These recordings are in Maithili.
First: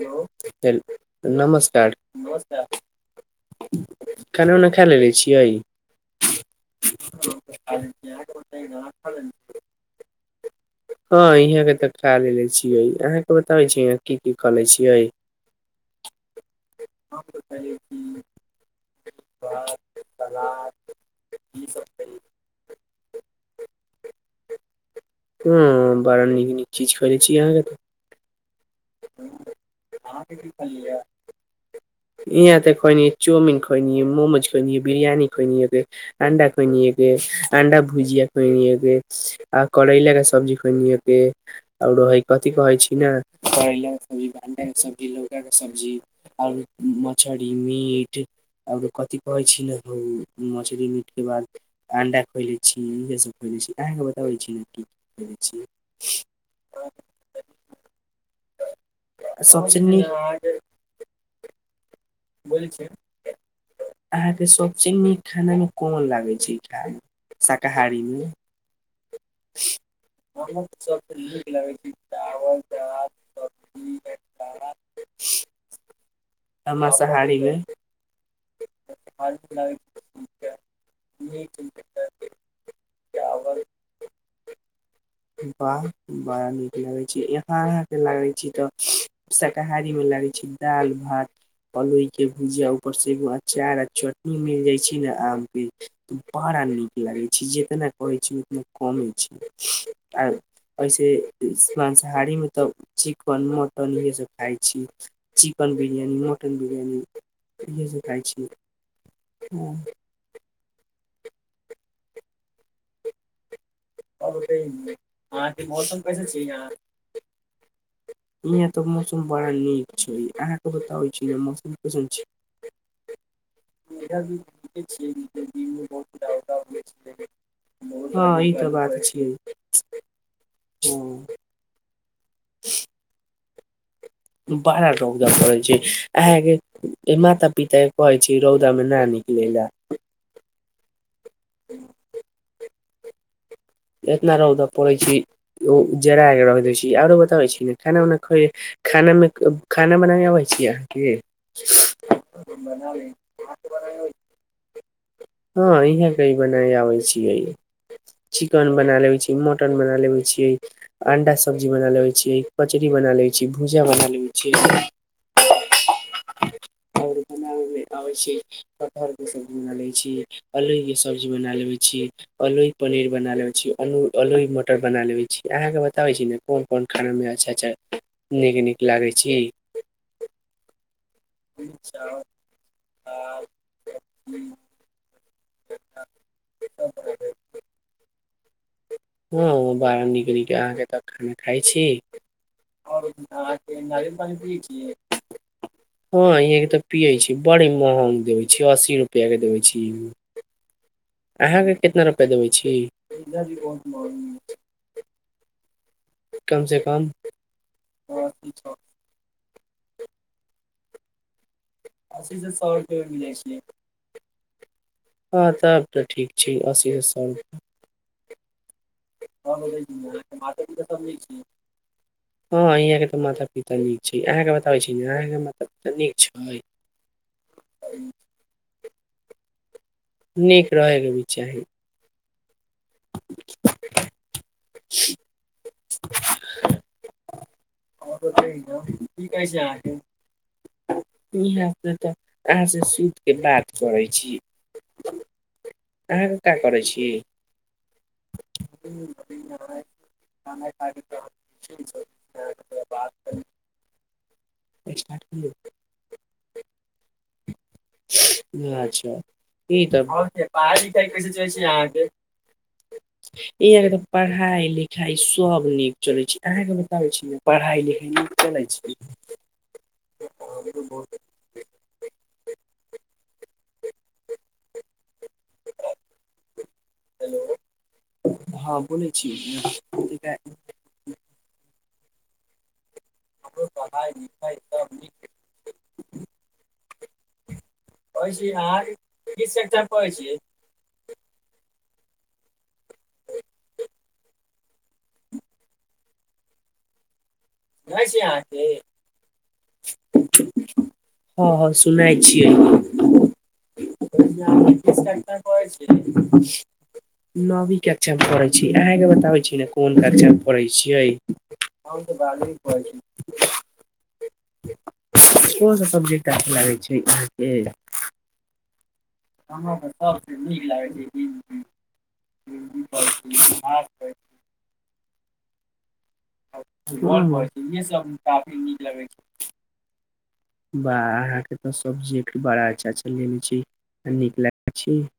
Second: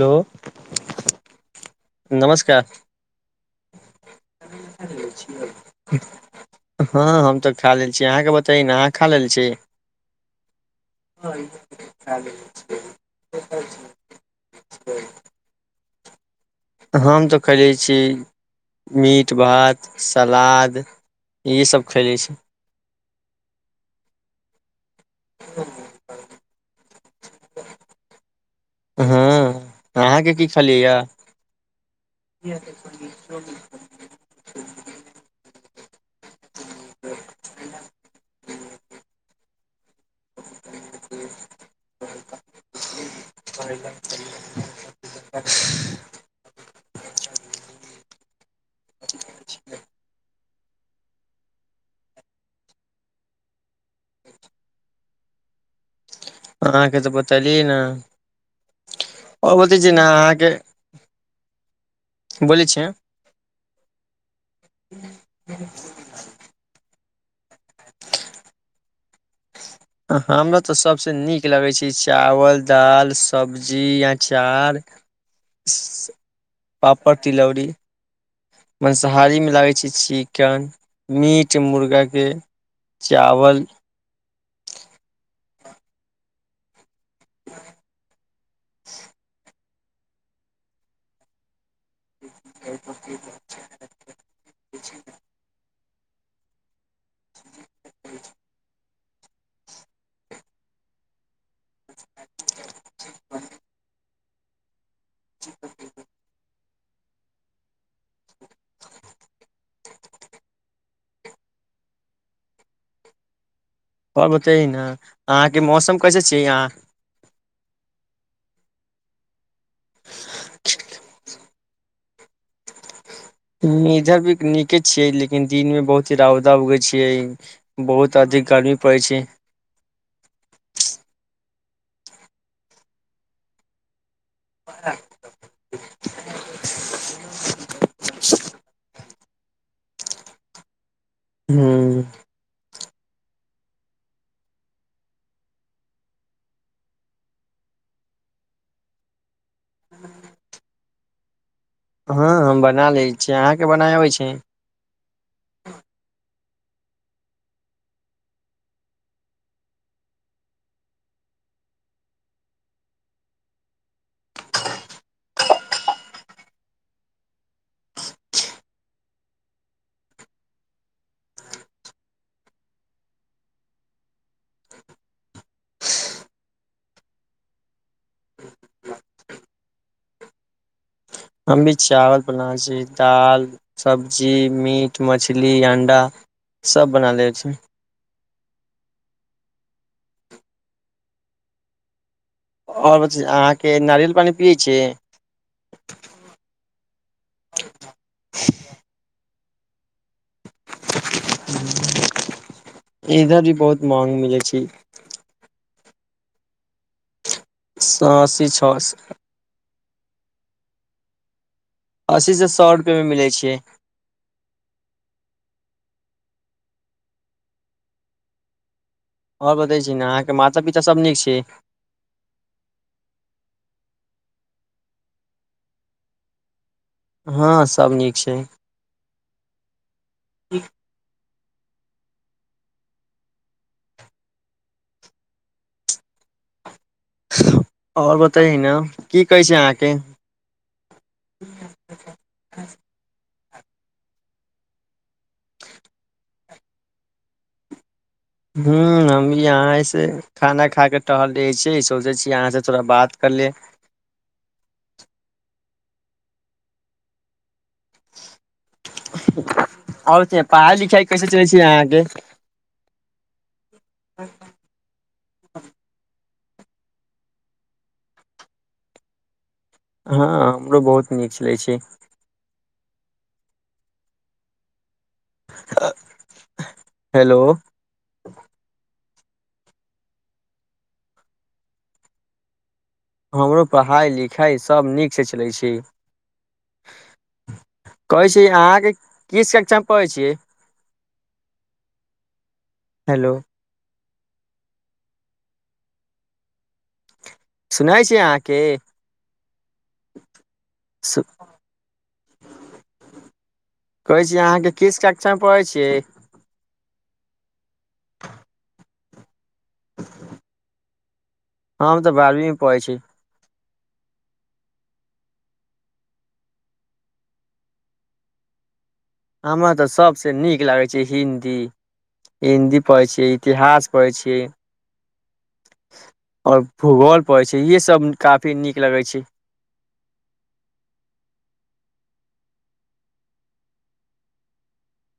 हेलो ह नमस्कार। [unintelligible] नमस्कार खाना उना खा लेले छियै [unintelligible] हँ हम तऽ खा लेल छी अहाँकेँ बताइए ने अहाँ खा लेल छी। [unintelligible] हँ -हाँ के तऽ खा लेलेे छियै अहाँके बताबै छीिय यहाँ की- की- क ले छियै। हम तऽ खयलै छी मीट भात सलाद इसभ खयलै छी। [unintelligible] हँ बड़ न- न किीज कर छीिय अहाँे तऽ। [unintelligible] हँ अहाँके की खियैए। [unintelligible] यहं तऽोइ न चौमन खोइ नै मोमोज कोोइिय बिरियानी खो न। अंडा खुन के अंडा भुजिया खुन के आ करैला के सब्जी खुने के आओर कथिी कहै छी ने। करैलाक के सबजी भण्डाे सब्जी लुकाे सब्जी आओर। मछरी मीट -आरो कथी कहै छी ने ह मछरी मीट के बाद अंडा खोले छी इहे सब खोले छी अहाँके बताबै छी ने क क खले छी। [unintelligible] अहाँके तऽ बतलियै ने। [unintelligible] ओ बतै सबसे छै ने अहाँके। [unintelligible] बोलै छी अहाँके सबसँे नीक खानामे कोन लागै छै ई खाय। शाकाहारीमे। [unintelligible] हमरा तऽ सभसँ नीक लगै छै चावल आ दालि सबजी अचार। [unintelligible] पापड़ मांसाहारी मे तिलौड़ी। [unintelligible] माँसाहारीमे लागै छै चिकन मीट मुर्गाके चावल। [unintelligible] बाह बड़ा नीक लागै छै। [unintelligible] यहाँ ल छी। [unintelligible] कहारी में लागे छै दाल भात प। [unintelligible] कि भुज आब। [unintelligible] एगो अचार चटनी मिल जाय छै ने आम के। [unintelligible] त बहड़ा नीक। लागै छै जेतना कहै छै ओतना कम। [unintelligible] आ ऐसे। [unintelligible] मांसाहारी मे तब चिकन मटन ये सब। [unintelligible] खाई छी। [unintelligible] चिकन बिरियानी म। [unintelligible] चटन बिरयणी। [unintelligible] ह जेक छी हँ। [unintelligible] आ बतेै ने छी अहाँके मौसम कैसे छैिय अहाँ। [unintelligible] इ एतऽ मौसम बड़ा नीक छै अहाँ क बता हो छ मौसम पीशन छ। इधर भी नीके छिये लेकिन दिन में बहुत ही रावदा उगे छैियै बहुत अधिक ई तऽ गर्मी पड़। बात हँ। [unintelligible] [unintelligible] बड़ा रौदाम करै छै अहाँगे- माता पिता कहै छै रौदमे न नी। लग। [unintelligible] हँ। [unintelligible] इतना रौद पड़ै छै ओ जरा कऽ रख दै छी आरो बताबै छी ने खाना उना ख- खानामे खाना बना कऽ अबै छी अहाँके। हँ हम बना लै छियै अहाँके बना अबै छै। [unintelligible] ब नहि आबै छियै। [unintelligible] चिकन बना लेबै छियै मटन बना लेबै छियै अंडा सब्जी बना लेबै छियै कचरी बना लै छियै भुजिया बना लेबै छियै। [unintelligible] आओर बनाबयमे आबै छै कटहरके सबजी बना लै छियै अलोइके सब्जी बना लेै छियै अलोइ पनीर बना लेबै छीियै अल अलोइ मटर बना लेै छी अहाँकेँ बताबै छी ने कोन- कोन खानामे अच्छा अच्छा नीक नीक लागै छै। [unintelligible] हमहु चावल बलाजी दाल सब्जी मीट मछल। [unintelligible] इटली अण्डा सब बना लै छै। [unintelligible] हँ बाहर निक- निक अहाँके तऽ खाना खाइ छी। आओर नारिय बतै अहाँके नारियल पानी पियै छियै हँ तऽ। [unintelligible] पियै छी बड़ी महग देवे छी अस्सी रुपआ के देवै छी। [unintelligible] अहाँ के कितना रुपआ देबै। [unintelligible] इधर भी बहुत माग मिलै छै। कम से कम। [unintelligible] सए अशी छओ सए। [unintelligible] अस्सीसँ सए हँ रुपैएमे मिलै छै। [unintelligible] हँ तऽ आब तऽ ठीक छै अस्सी ह सए रुप [unintelligible] ‌। प ह आओर बतै छी ने अहाँके माता सब नीक अ आे तऽ माता पिता। छै [unintelligible] तऽ नीक छै अहाँके बताबै छी ने अहाँके मतलब तऽ नीक छै। [unintelligible] हँ सभ नीक छै। [unintelligible] नीक रहेग। [unintelligible] चाही। [unintelligible] [unintelligible] ह। [unintelligible] ब तऽ आ सु। [unintelligible] के बात करै छी। [unintelligible] अहाँके का करै छी। [unintelligible] ह्म्म हम भी यहाँसँ खाना खा कऽ टहल रहै छियै सोचै छीियै अहाँसँ थोड़ा बात कर ले। [unintelligible] स् कर। [unintelligible] अच्छा ई तऽ और पढ़ाई पढ़ाइ लिखाई लिखइ कैसे चलै कै छै अहाँके आग पढ़ाइ लिखाइ। [unintelligible] सब नीक चलै छै अहाँके बताबै छी ने पढ़ाई लिखाई नीक चलै छै। [unintelligible] हँ हमरो बहुत नीक छलै छै। [unintelligible] हेलो। [unintelligible] ठ। [unintelligible] हमरो पढ़ाइ लिखाइ सभ नीकसँ चलै छी। [unintelligible] कहै छी अहाँके की कक्षामे पढ़ै छियै। [unintelligible] हेलो। [unintelligible] सुनै सुै छी छै अहाँके हँ- हँ सुनै छियैै छै। कहै छी अहाँके किस कक्षा मे पढ़ै छियै [unintelligible] नवी कक्षा हम पढ़े छी अहे के बताबै छी। कोन क्षा पढ़े छियै। [unintelligible] हम तऽ। त बारहवीं [unintelligible] ब प छी। [unintelligible] ओहोसभ सब्जेक्ट अछ लागै छै अहाँके। [unintelligible] हमरा तऽ सभसँ नीक लागै छै हिंदी हिंदी पढ़ै छियै इतिहास पढ़ै छियै। [unintelligible] आओर भूगोल परै छै इहसभ काफी नीक लगै छै। [unintelligible] ब अहाँके तऽ सब्जी बड़ा अच्छा लेने छी आ नीक लगै छी। [unintelligible]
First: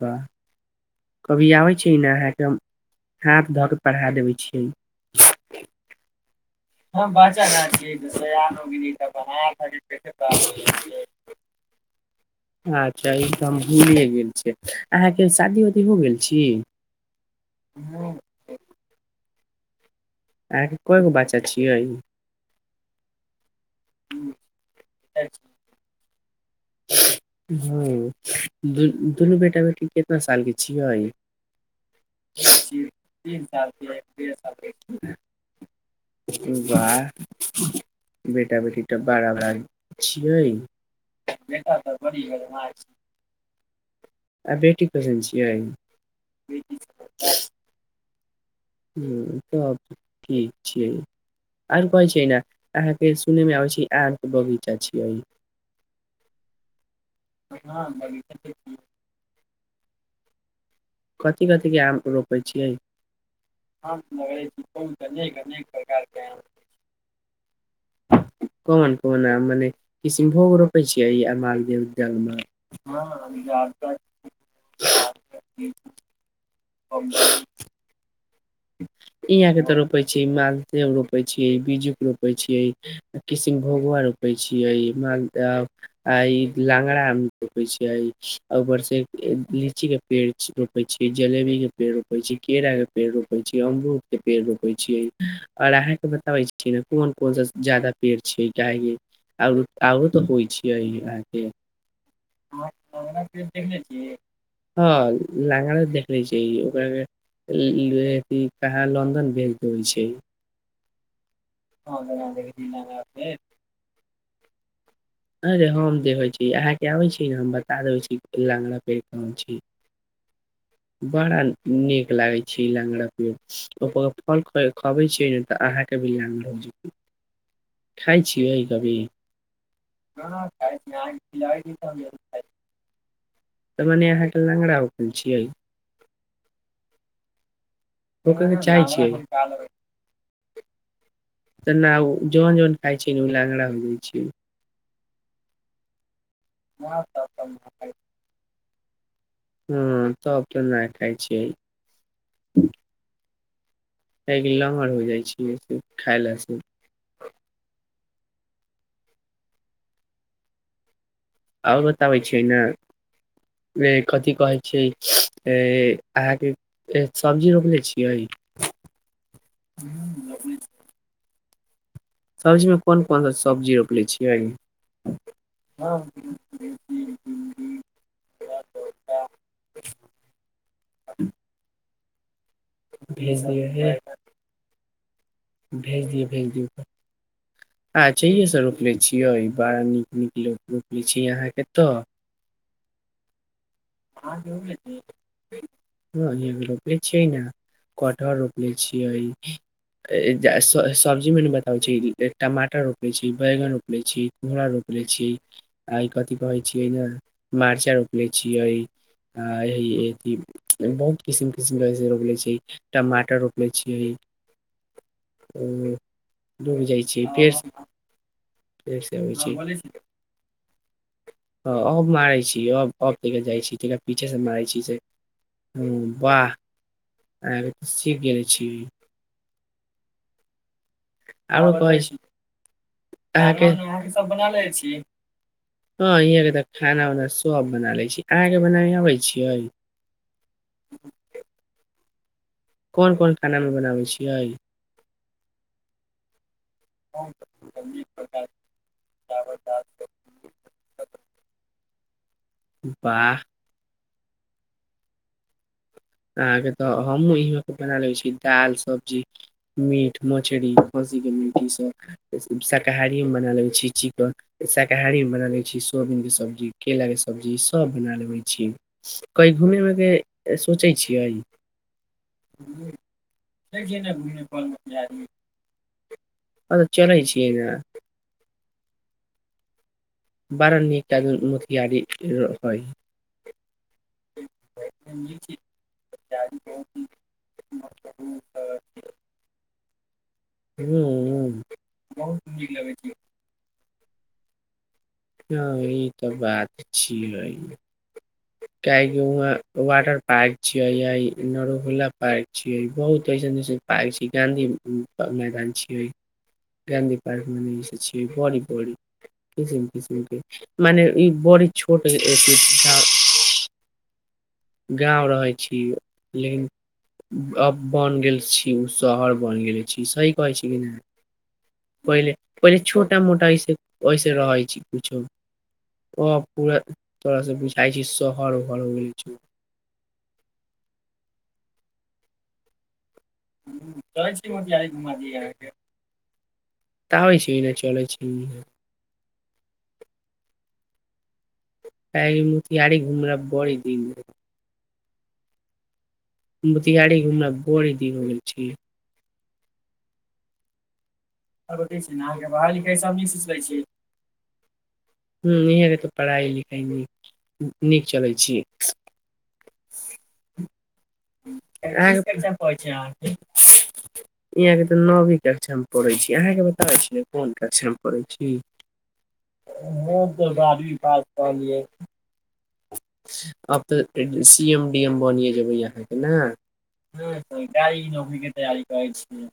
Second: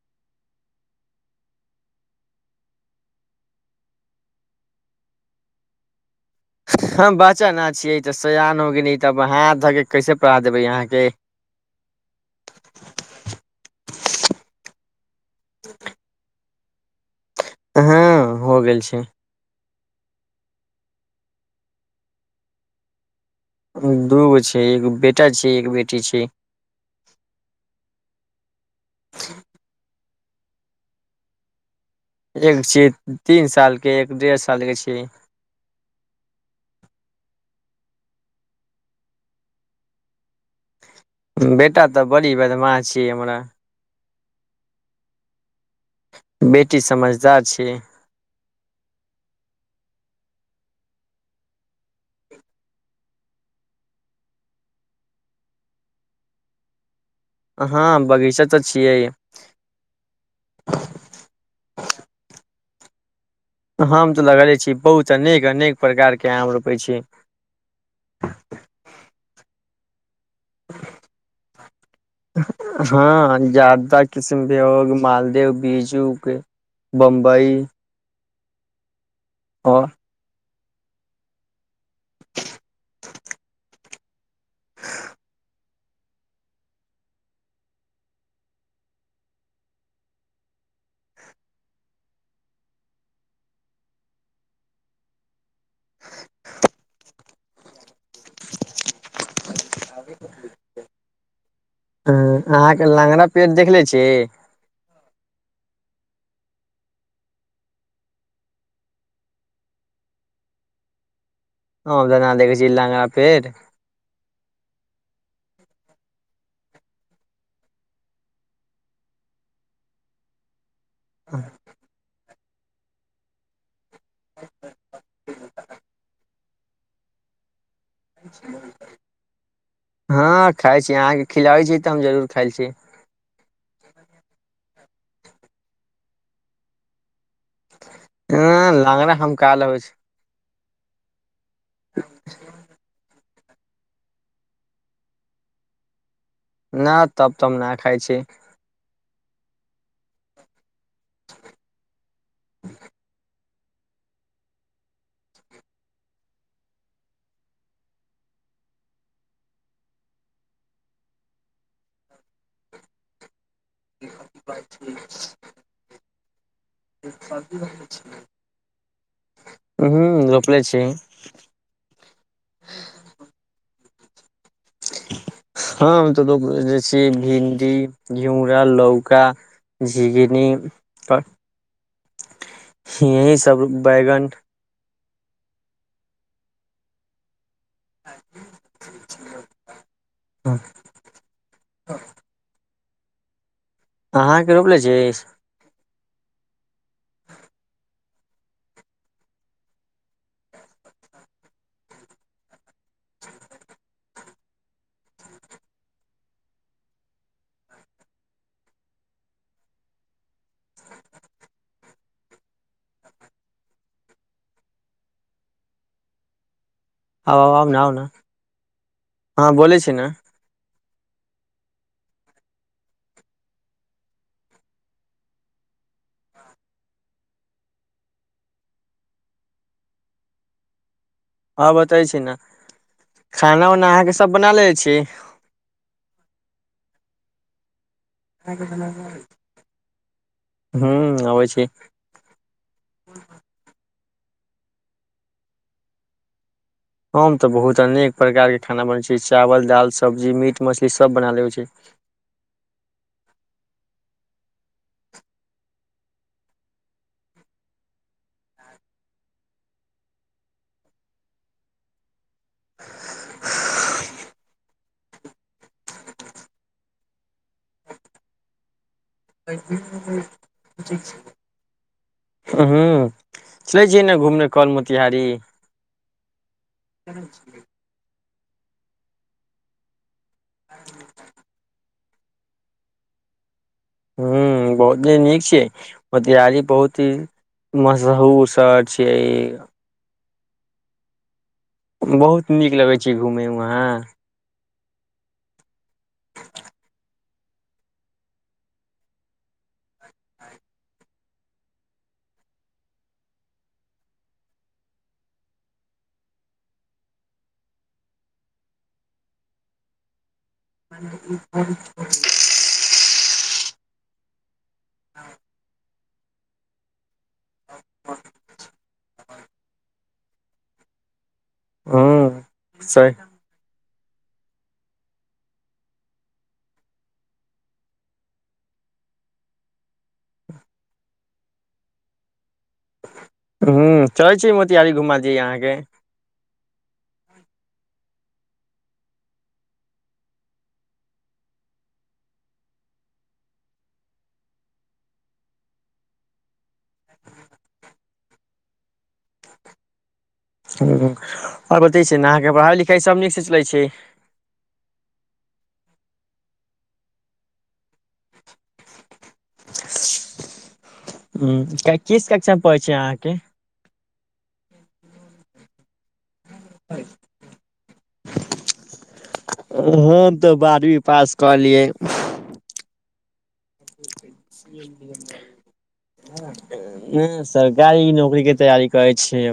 वाह कभी आबै छै ने अहाँके हाथ धऽ कऽ पढ़ा देबै छियै। [unintelligible] हम बच्चा बचल न छियै छ तऽ सय सयान हो गेली गेल तब हाथ धऽ के कैसे पढ़ा देबै अहाँके अचछा ई त हम भ गेल छ। [unintelligible] अहाँके शादी वदी हो गेल छी। [unintelligible] हँ हो गेल छै। [unintelligible] अहाँके्को गो बच्चा छियै। [unintelligible] दू ब छै। [unintelligible] एकगो बेटा छै एक बेटी छै। [unintelligible] हँ। [unintelligible] दुनू बेटा बेटीे। [unintelligible] कतना सालके छियऔ अइ। एक छै [unintelligible] तीन साल के एक सालढ़ डेढ़ के छै साल। [unintelligible] बेटा बेटी तऽ बड़ा भार छियै। [unintelligible] बेटा तऽ बड़ी बदमााँ छियै हमरा। [unintelligible] आ बेटी कसन छियइ। [unintelligible] बेटी समझदार छै। [unintelligible] ह्म त ठीक छियै आर कहै छैिय ने अहाँके सुनयमे अबै छै आत बगीचा छियै। [unintelligible] हँ बगीचा तऽ छियै। [unintelligible] [unintelligible] कथिी कथिके आम रोपै छियै। [unintelligible] आम तऽ लगलने छी बहुत अनेक अनेक प्रकारके आम रोपै छी। [unintelligible] कोमन- कोमन ह मने। [unintelligible] किष्नभोग रोपे छियै ई मारदव जल मे। [unintelligible] हँ जादा किस्म के हो मालदेव बीजू के बम्बई। [unintelligible] हं। [unintelligible] इहाँ के ते और रोपे छै माल। [unintelligible] त रोपै छियै बीज। [unintelligible] रोपै छियै। [unintelligible] किशनभोगुआ रोपे छीये माल लांगरा रोपे छीये ऊपर से -लीची के पेड़ रोपे छीे जलेबी के पेड़ रोपे छी केरा के पेड़ रोप। [unintelligible] अमरूद के पेड़ रोपे छीियै और अहाँ के बताबे छीियै ने कोन -कोन सा ज्यदा पेड़ छीिय काह आर आरो तऽ होइ छियै अहाँ के। [unintelligible] ह अहाँके लगरा पेड़ देखले छी। [unintelligible] देखनेे छै ओकरा के। [unintelligible] ई कहाहे लन्दन भेज देइ छै। [unintelligible] ह दान देखै छी लांगरा पेट। [unintelligible] अररे हम देख होइ छी अहाँके आबै छी ने हम बता देबै छी खला अगरा पेड़ कहाम छी। [unintelligible] बड़ा नीक लागै छै। [unintelligible] छीी लङंगड़ा पियअ। [unintelligible] ओ फल खबे छियै ने तऽ अहाँके भी ल रह। [unintelligible] कभी [unintelligible] हँ खाइ छी अहाँके खिलाबै छी तऽ हम जरूर खाइ छी। [unintelligible] कल चियइ। [unintelligible] हँ लंग रह हम कल होइ छै। [unintelligible] त ने आ जोन जोन खा छै न उ ल। [unintelligible] छै। [unintelligible] न तब- तब न खाय छी। [unintelligible] हँ तब -तऽ नहि खै छैिय। [unintelligible] त्म। [unintelligible] खेक लङहर हो जाइ छियै से खाय लास से। [unintelligible] आओर बताबै छियै ने। [unintelligible] ए कथी कहै छैियै -ए अहाँके सब्जी रोपनेे छियै। ह्म रोपले छी [unintelligible] हँ पीचियइ। [unintelligible] [unintelligible] हम तऽ लोक जा छै भिणडी घिरा लौका झिगनी पर। [unintelligible] यही सब बैगन। [unintelligible] भेज दियअ- भेज दियौ तऽ। [unintelligible] अच्छा इेसँ रोपले छियै ई बड़ा नीक -नीक लोक रोपले छी अहाँके तऽ। [unintelligible] अहाँके रोपले छी। [unintelligible] ह रोपले छियै ने कठहर रोपले छियै सब्जी मे बताबै छै टमाटर रोपले छी बैगन रोपले छी कुड़ [unintelligible] रोपले छी आ कथि कहे छियै ने मर्चा रोपले छियै। [unintelligible] आ बहुत किस्म किस्म के [unintelligible] टमाटर रोपने छियै। डूबि जाइ छी आब फेर आउ आउ ने आउ ने फेरसँ अबै हँ छय। बोलै छी ने [unintelligible] ह अब मारै छी अब -अब। [unintelligible] जाइ छी तरा पीछे से मारै छी से वाह -आ सीख गेले छी। [unintelligible] हँ बताय छी ने। [unintelligible] खाना उना अहाँके [unintelligible] सब बना लेले छी शोहब बना लय। [unintelligible] हू अबै छि। कोन -कोन खाना मे बनाबै छी। [unintelligible] एइ। [unintelligible] हम तऽ बहुत अनेक प्रकारके खाना बनबै छि चावल दाल सब्जी मीट मछलीसभ बना लेबै छि। [unintelligible] वाह। [unintelligible] अहाँके तऽ हमू इ [unintelligible] बना ले छी दाल सब्जी मीट मछरी खस्सी के मीट ई सब। शाकाहारीमे बना लै छी चिकन। शाकाहारी मे बना लै छी सोयबीनक के सब्जी केलाक के सब्जी सभ बना लेै छी। कइ घुम अे। [unintelligible] ह्मं। [unintelligible] चलै छियै ने घूमने कल मोतिहारी। [unintelligible] अ तऽ चलै छियै न। [unintelligible] बार नटा [unintelligible] म गी। [unintelligible] पाय। ह्म्म बहुत नीक छियै मोतिहारी बहुत ही मशहूर शहर छियै ई। [unintelligible] हूं। [unintelligible] बहुत नीक लगैत छै घुमयमे। हँ ई तऽ बात छियै। काह [unintelligible] वहा वाटर पार्क छियै नरोहुुल्ला पार्क छियै बहुत ऐसन एसन पार्क छै गाँंधी मैदान छियै गाँधी पार्क मने [unintelligible] जसे छीयै बड़ी -बड़ी किसिम किसम के। मने ई बड़ी छोट झ। [unintelligible] गाँव रहै छी। [unintelligible] लेकिन। [unintelligible] अ बन गेल छी उ शहर बन गेल छी। ई सही कहै छै क नई। ह्म पहिल -पहिल सही छोटा मोटा होइस। [unintelligible] ओहिस रहै छी किुछो [unintelligible] ओ पू तोड़ से बुझाइ छी शहर ओहर। ह चलै छी मोतिहारी घुमा दियै अहाँके। [unintelligible] त होइ छै ने चल छी। [unintelligible] मुियहारे घुमरा बड़ी दिन। [unintelligible] मोतिियहारी घुमना बड़ी दीिन हो गेल छीिय। हं। [unintelligible] आओर बतै छै ने अहाँके पढ़ाइ लिखाइ सभ नीकसँ चलै छै। [unintelligible] इह तऽ पढ़ाइ लिखाइ नीक चलै छी। [unintelligible] ह किस अहाँके कक्षा पढ़ै छै अहाँके। [unintelligible] अहाँ के तऽ नवी क्ष हम पढ़े छी। [unintelligible] अहाँके बताै छियै कोन क छै। पढ़े छी। हम अहों ते तऽ बारहवीं बारवीं पास कहलियै। [unintelligible] आब तऽ सी एम डी एम बने जेबै यहाँ के ने ह गाड़ी नौकरी के तैयी करै छी। [unintelligible]